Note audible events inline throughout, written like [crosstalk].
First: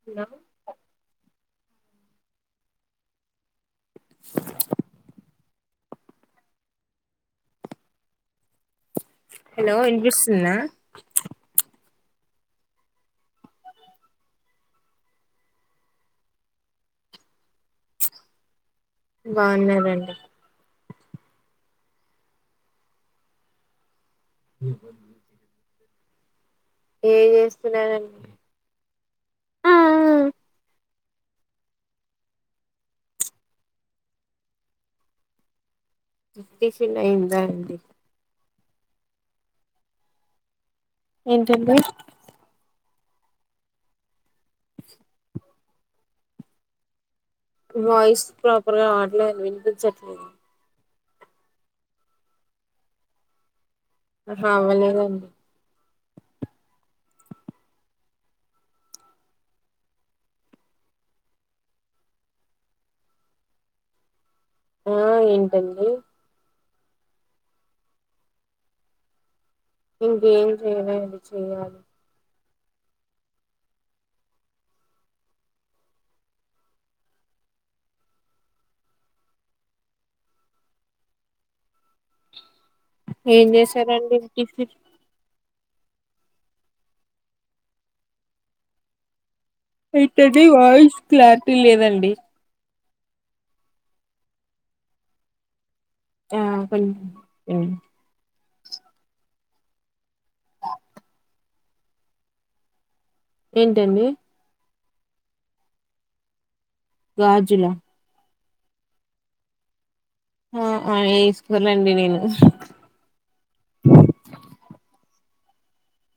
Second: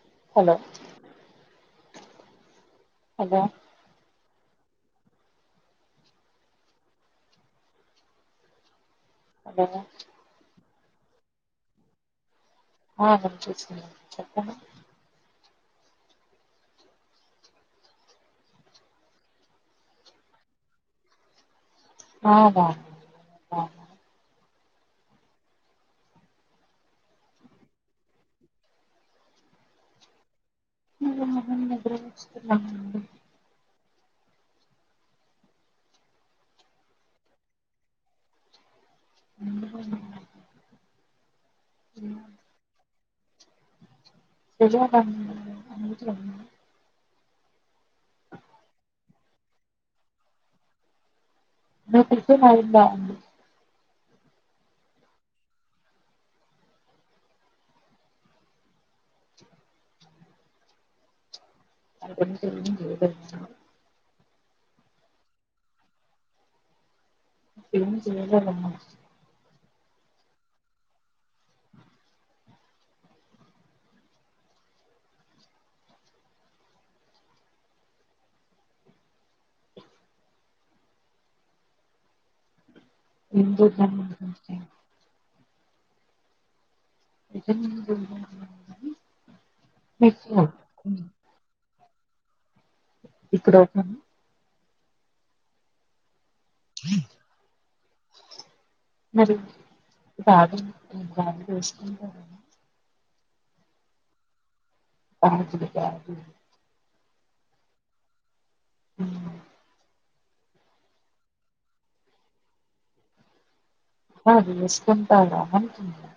Hello hello hello hello వినిపిస్తుందా ఆ వినిపిస్తుంది చెప్పు బాగున్నారా అండి ఆ బాగున్నా ఏం చేస్తున్నారండి మీరు మహన్ నగరం కుచ్చుతున్నాం టిఫిన్ అయిందా అండి అ [unintelligible] వాయిస్ ప్రాపర్ గా రాట్లేదు వినిపించట్లేదు మీ టిఫిన్ అయిందా ఆహా అవ్వలేదండి అ తె ఒ ఏంటండి ఎమ్ చెయలేదమ్మ [unintelligible] ఏం చేద్దాం చేశారండి అనుకుంటే టిఫిన్ [unintelligible] మీకు ఏంటండి వాయిస్ క్లారిటీ లేదండి ఇప్పుడు ఓకేనా ఆ కొంచ్ మరి గాజులు గాజులెసుకుంటారా ఏంటండి గాజులు గాజులు గాజులా అ ఆ అ ఏసుకోనండి నేను కాదు ఎస్కుంటారా అంటున్నా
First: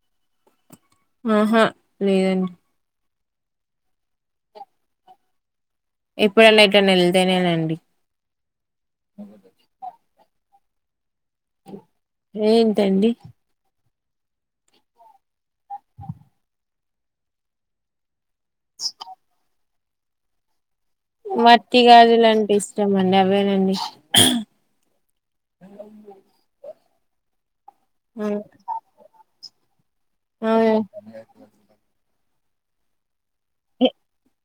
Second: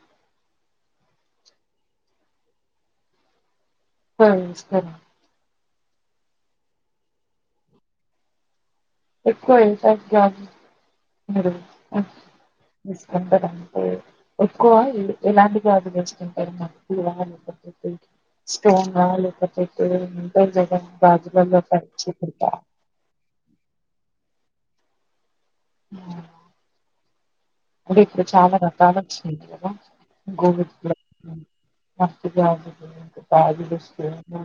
అహా లేదండి ప్పుడు ఏసుకోరా ఎప్పుడన్నా ఎటన్న ఎళ్తేనేనండి ఎక్కువ [unintelligible] ఏంటండి ఎక్కువ ఎలా ఎలాంటి గాజూలెసుకుంటారు మట్టివా లేకపోతే స్టోన్వా లేకపోతె [unintelligible] ఇష్టమండి అవేనండి అంటే ఇప్పుడు చాలా రకాలు వచ్చినై కదా అవును గోవెజ్ గాజులు మట్టి గాజులు గాజులెసుకుంటే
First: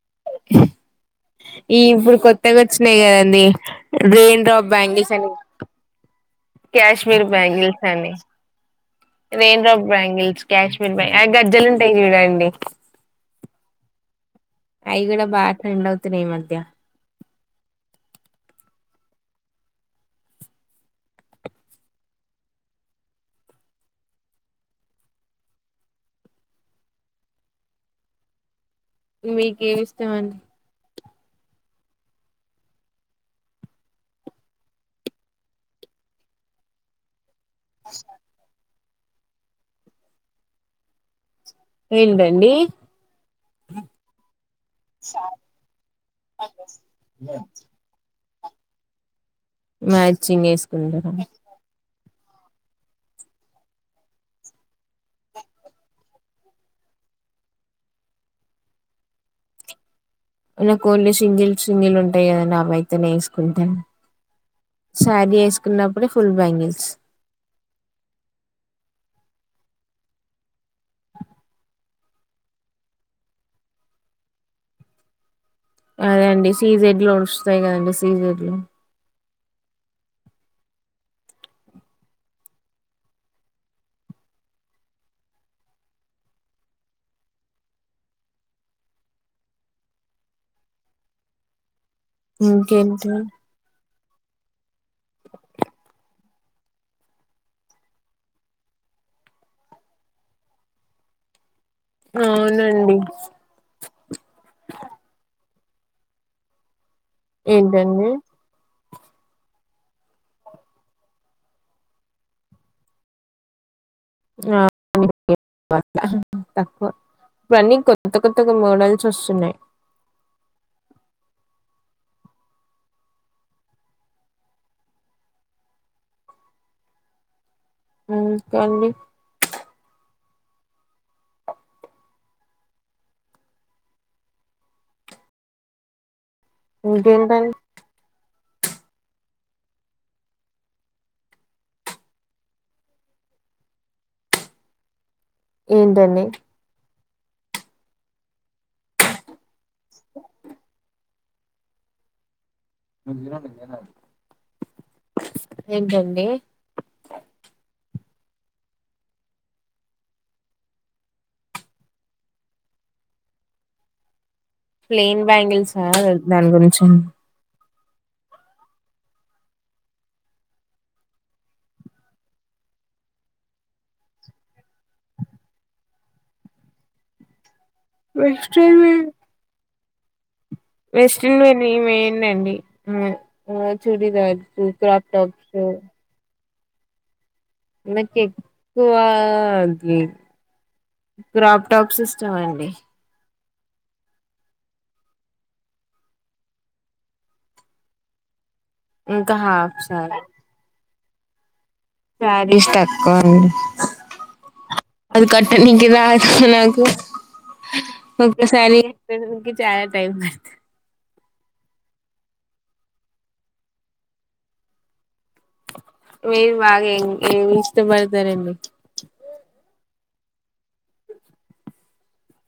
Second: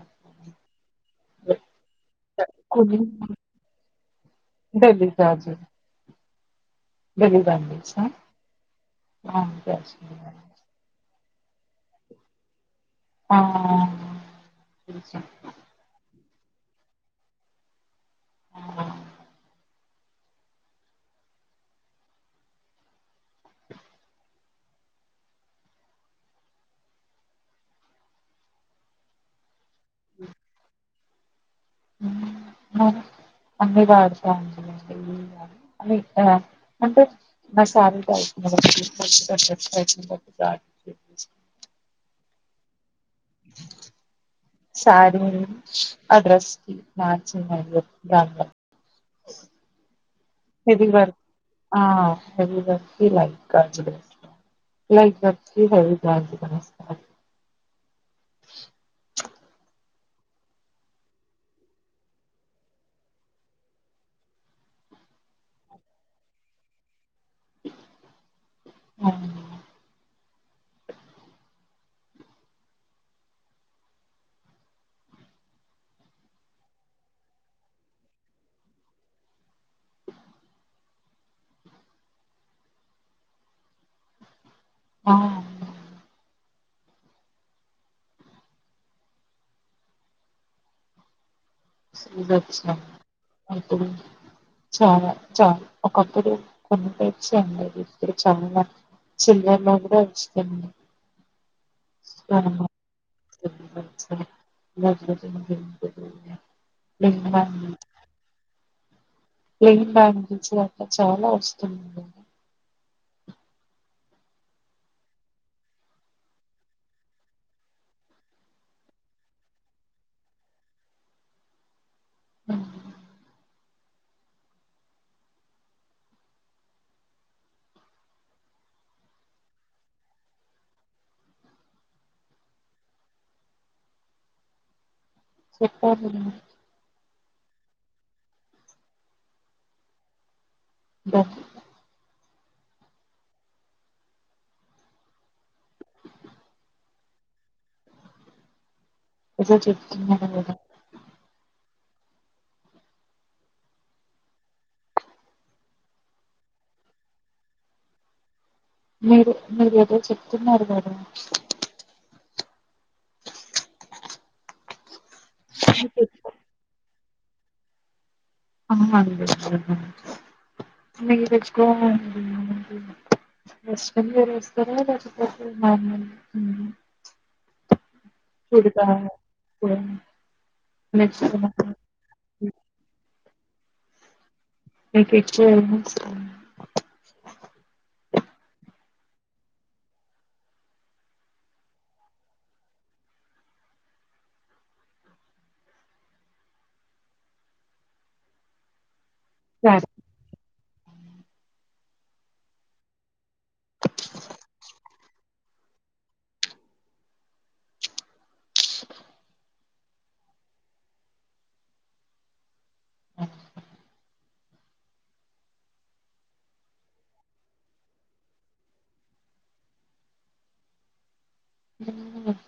ఈ ఇప్పుడు కొత్తగా వచ్చినాయి కదండి రెయిన్ డ్రాప్ ఢిల్లీ బ్యాంగిల్స్ అని గాజు కశ్మీర్ ఢిల్లీ బ్యాంగల్స్ బంగిల్సా అండి ఆ రైన్ డ్రాప్ గాజులు బ్యాంగల్స్ కశ్మి శ్మిమీర్ బ్యాంగి ఆ గజ్జెలంటయి చూడండి ఆ అవునా అయి గూడా బా ట్రేండ్ అవుతున్నాయి ఈ మధ్య ఆ మి కేమిస్టమండి అ మరి అన్ని వాడతా అండి [unintelligible] ఆ అంటే మ సారిగ [unintelligible] ఏంటండి సారీ ఆ డ్రెస్కి మచింగ్ అయినై అ బాగిల్ మ్యాచింగ్ హెవీ వేసుకుంటార వర్క్ ఆ హెవీ వర్కు లైట్ గాజులు లైట్ వర్కు హెవీ గాజులు ఏసుకోవాలి [inaudible] నా ఓన్లీ సింగిల్ సింగిల్ ఉంటాయి కదండి అవ్వైతేనే వెసుకుంటాను శారీ ఏసుకున్నప్పుడు ఫుల్ బ్యాంగిల్స్ అవునా అదే అండి సీజెడ్లు వస్తాయి కదండి సీజెడ్లు [inaudible] ఆ ఇంకేంటి అప్పుడు చాలా చాల ఒకప్పుడు కొన్ని టైప్స్ అండి ఇద్ద చాలా చిల్లల్లో కూడా మాస్తు అవునండి మ ఏంటండి ప్లెయిన్ బ్యాంగీల్స్ అట్లా చాలా వస్తు ఆ తక్కువ ఇప్పుడు అన్ని కొత్త కొత్తగా మోడల్స్ వస్తున్నాయి ఆ ఆండీ చెప్పకదా ఇంకా ఏంటండీ బస్ ఏంటండీ ఒకసారి చెప్పు ఆట గాదా లేన ఏంటండి మీరు మీరు ఏదో చెప్తున్నారు. కదా ప్లెయిన్ బ్యాంగిల్ మీకు సార్ ఎక్కువ దాని గురించి మేము తెచ్చుకోవండి [unintelligible] వస్తారా లేకపోతే మములు ఇది వెస్ట్రన్ కదా వే వెస్ట్రన్ వేర్ ఏం ఏయను అండి ఒక చూడీధర్ చూ మీకు ఎక్కువ కప్టాప్స్ ఏమి ఇష్టం నాకు ఎక్కువ అది క్రాప్ టాప్స్ ఇష్టం అండి ఇంకా హాఫ్ సరే, సారీ చారిస్ టక్కన్ అది కట్టనీకిదా అది నాకు ఒక సారి చాల టైమ్ పడుతది అఓ మీరు బాగా ఏం ఏమి ఇష్టపడతారండి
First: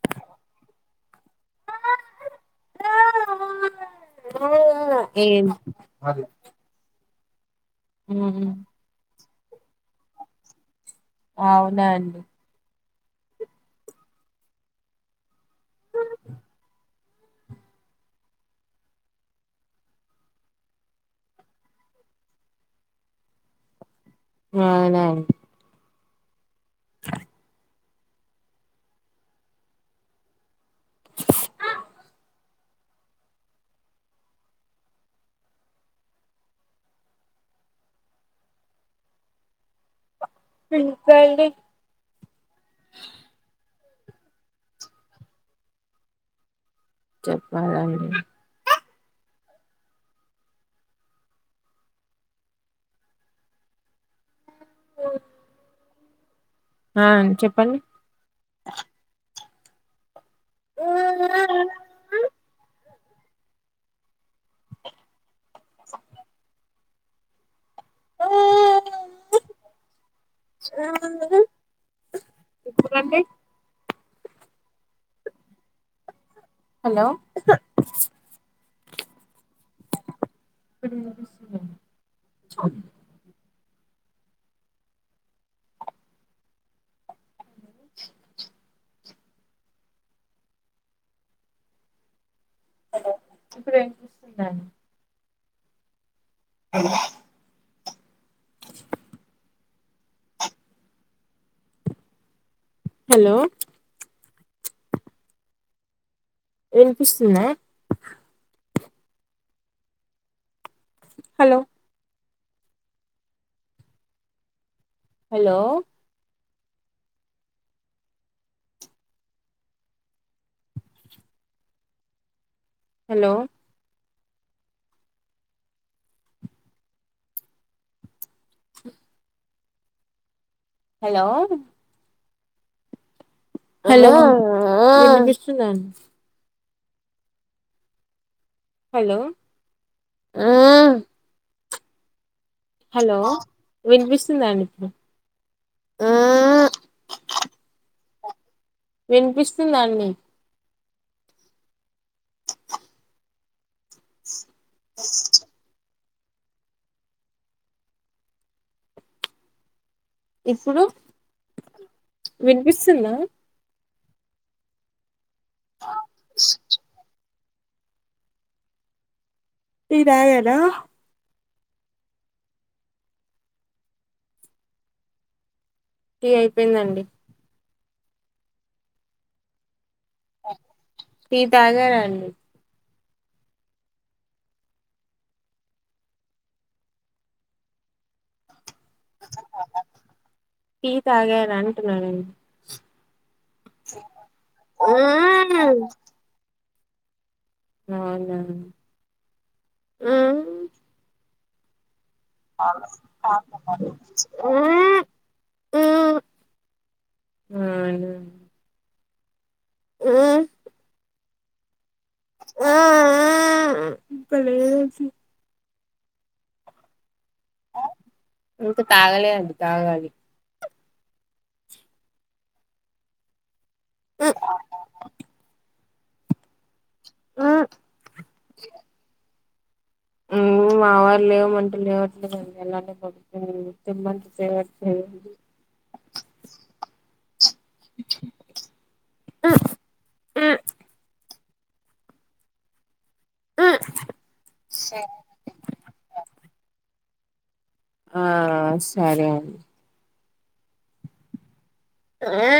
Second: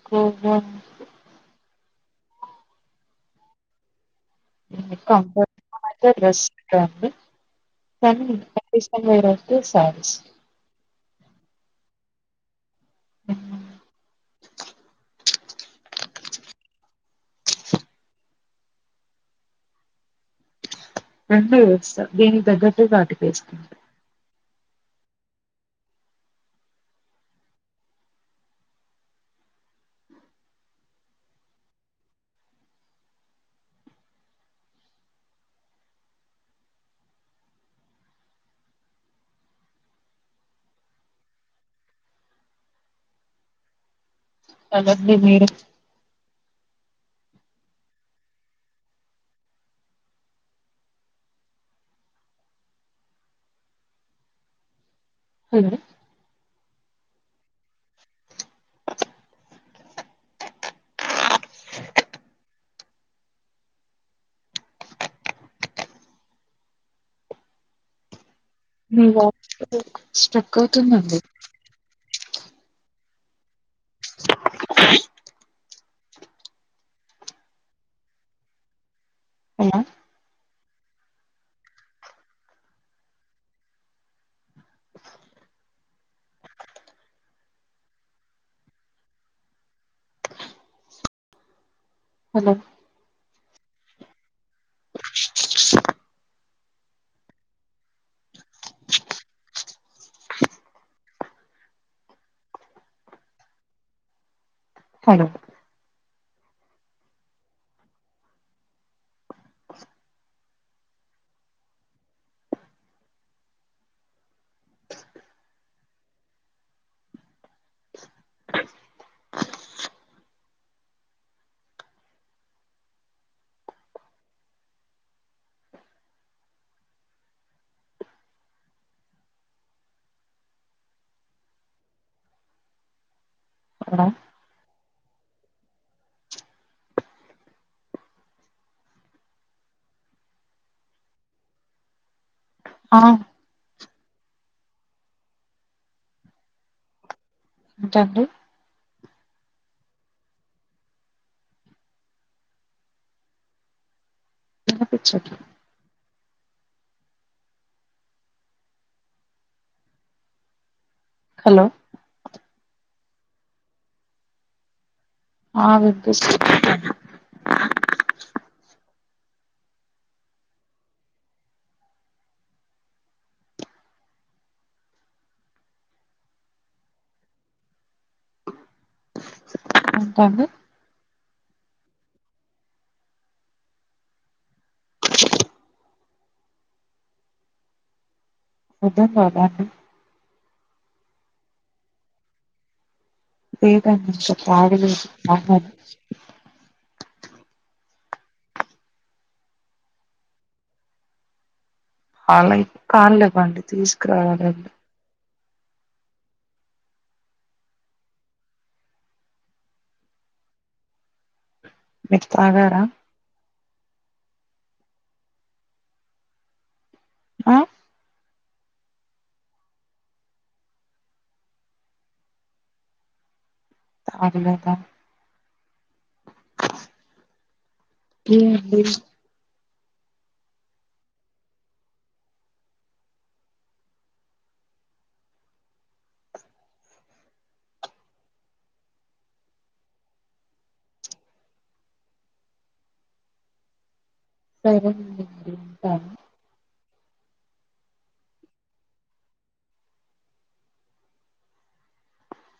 కొబా [unintelligible] ఏం ఆండీ సారీస్ అవునా అండి హ్ అ రెండో వ్యవస్థ దీనికి తగ్గట్టు వాటికేసుకుంటది. [unintelligible] [unintelligible] అల గది మీరు చెప్పాలండి పొం అవున ఆ చెప్పండి. ఆ ఆ ఆ ఆ మీ వాయిస్ స్ట్రక్ అవుతుందండి. One day hello! అవున మీరు ఏం చేస్తున్నరు? హలో ఇప్పుడ్ ఏం చేస్తున్నార్ [unintelligible] హలో! హలో విన్పిస్తుందా? Hello! Hello! Hello! Hello! Hello విన్పిస్తుందా అన్ హలో! ఆ హలో విన్పిస్తుందా అండి ఇప్పుడు ఏంటండి విన్పిస్తుందా అండి వినిపిచ్చట్ల ఇప్పుడు హలో! విన్పిస్తుందా? ఆ వినిపిస్తుం టీ తాగారా? టీ అయిపోయిందండి. ఉంటాను. టీ తాగారా అండి? పొద్దున్ దాగ అండి. టీ తాగారా అంటున్న నన్ లేదండి ఇంక తాగలేదు అవునా తాగాలి. అవునా అలాయితే కాలేవండి అవును తీసుకురావాలండి తాగుతున్నారు మ్ మ్ మీర్ తాగారా? ఇంకా [unintelligible] ఆ ఇంకా తాగలే అండి తాగాలి తాగలేదా ఏమండి హ్మ్ మా వాళ్ళు లేవ మంటే లేవట్లే అన్ [inaudible] హ్మ్ హ్మ్ హ్మ్మ్ సరే అండి ఇంగుంట ఆ సరే అన్ ఆ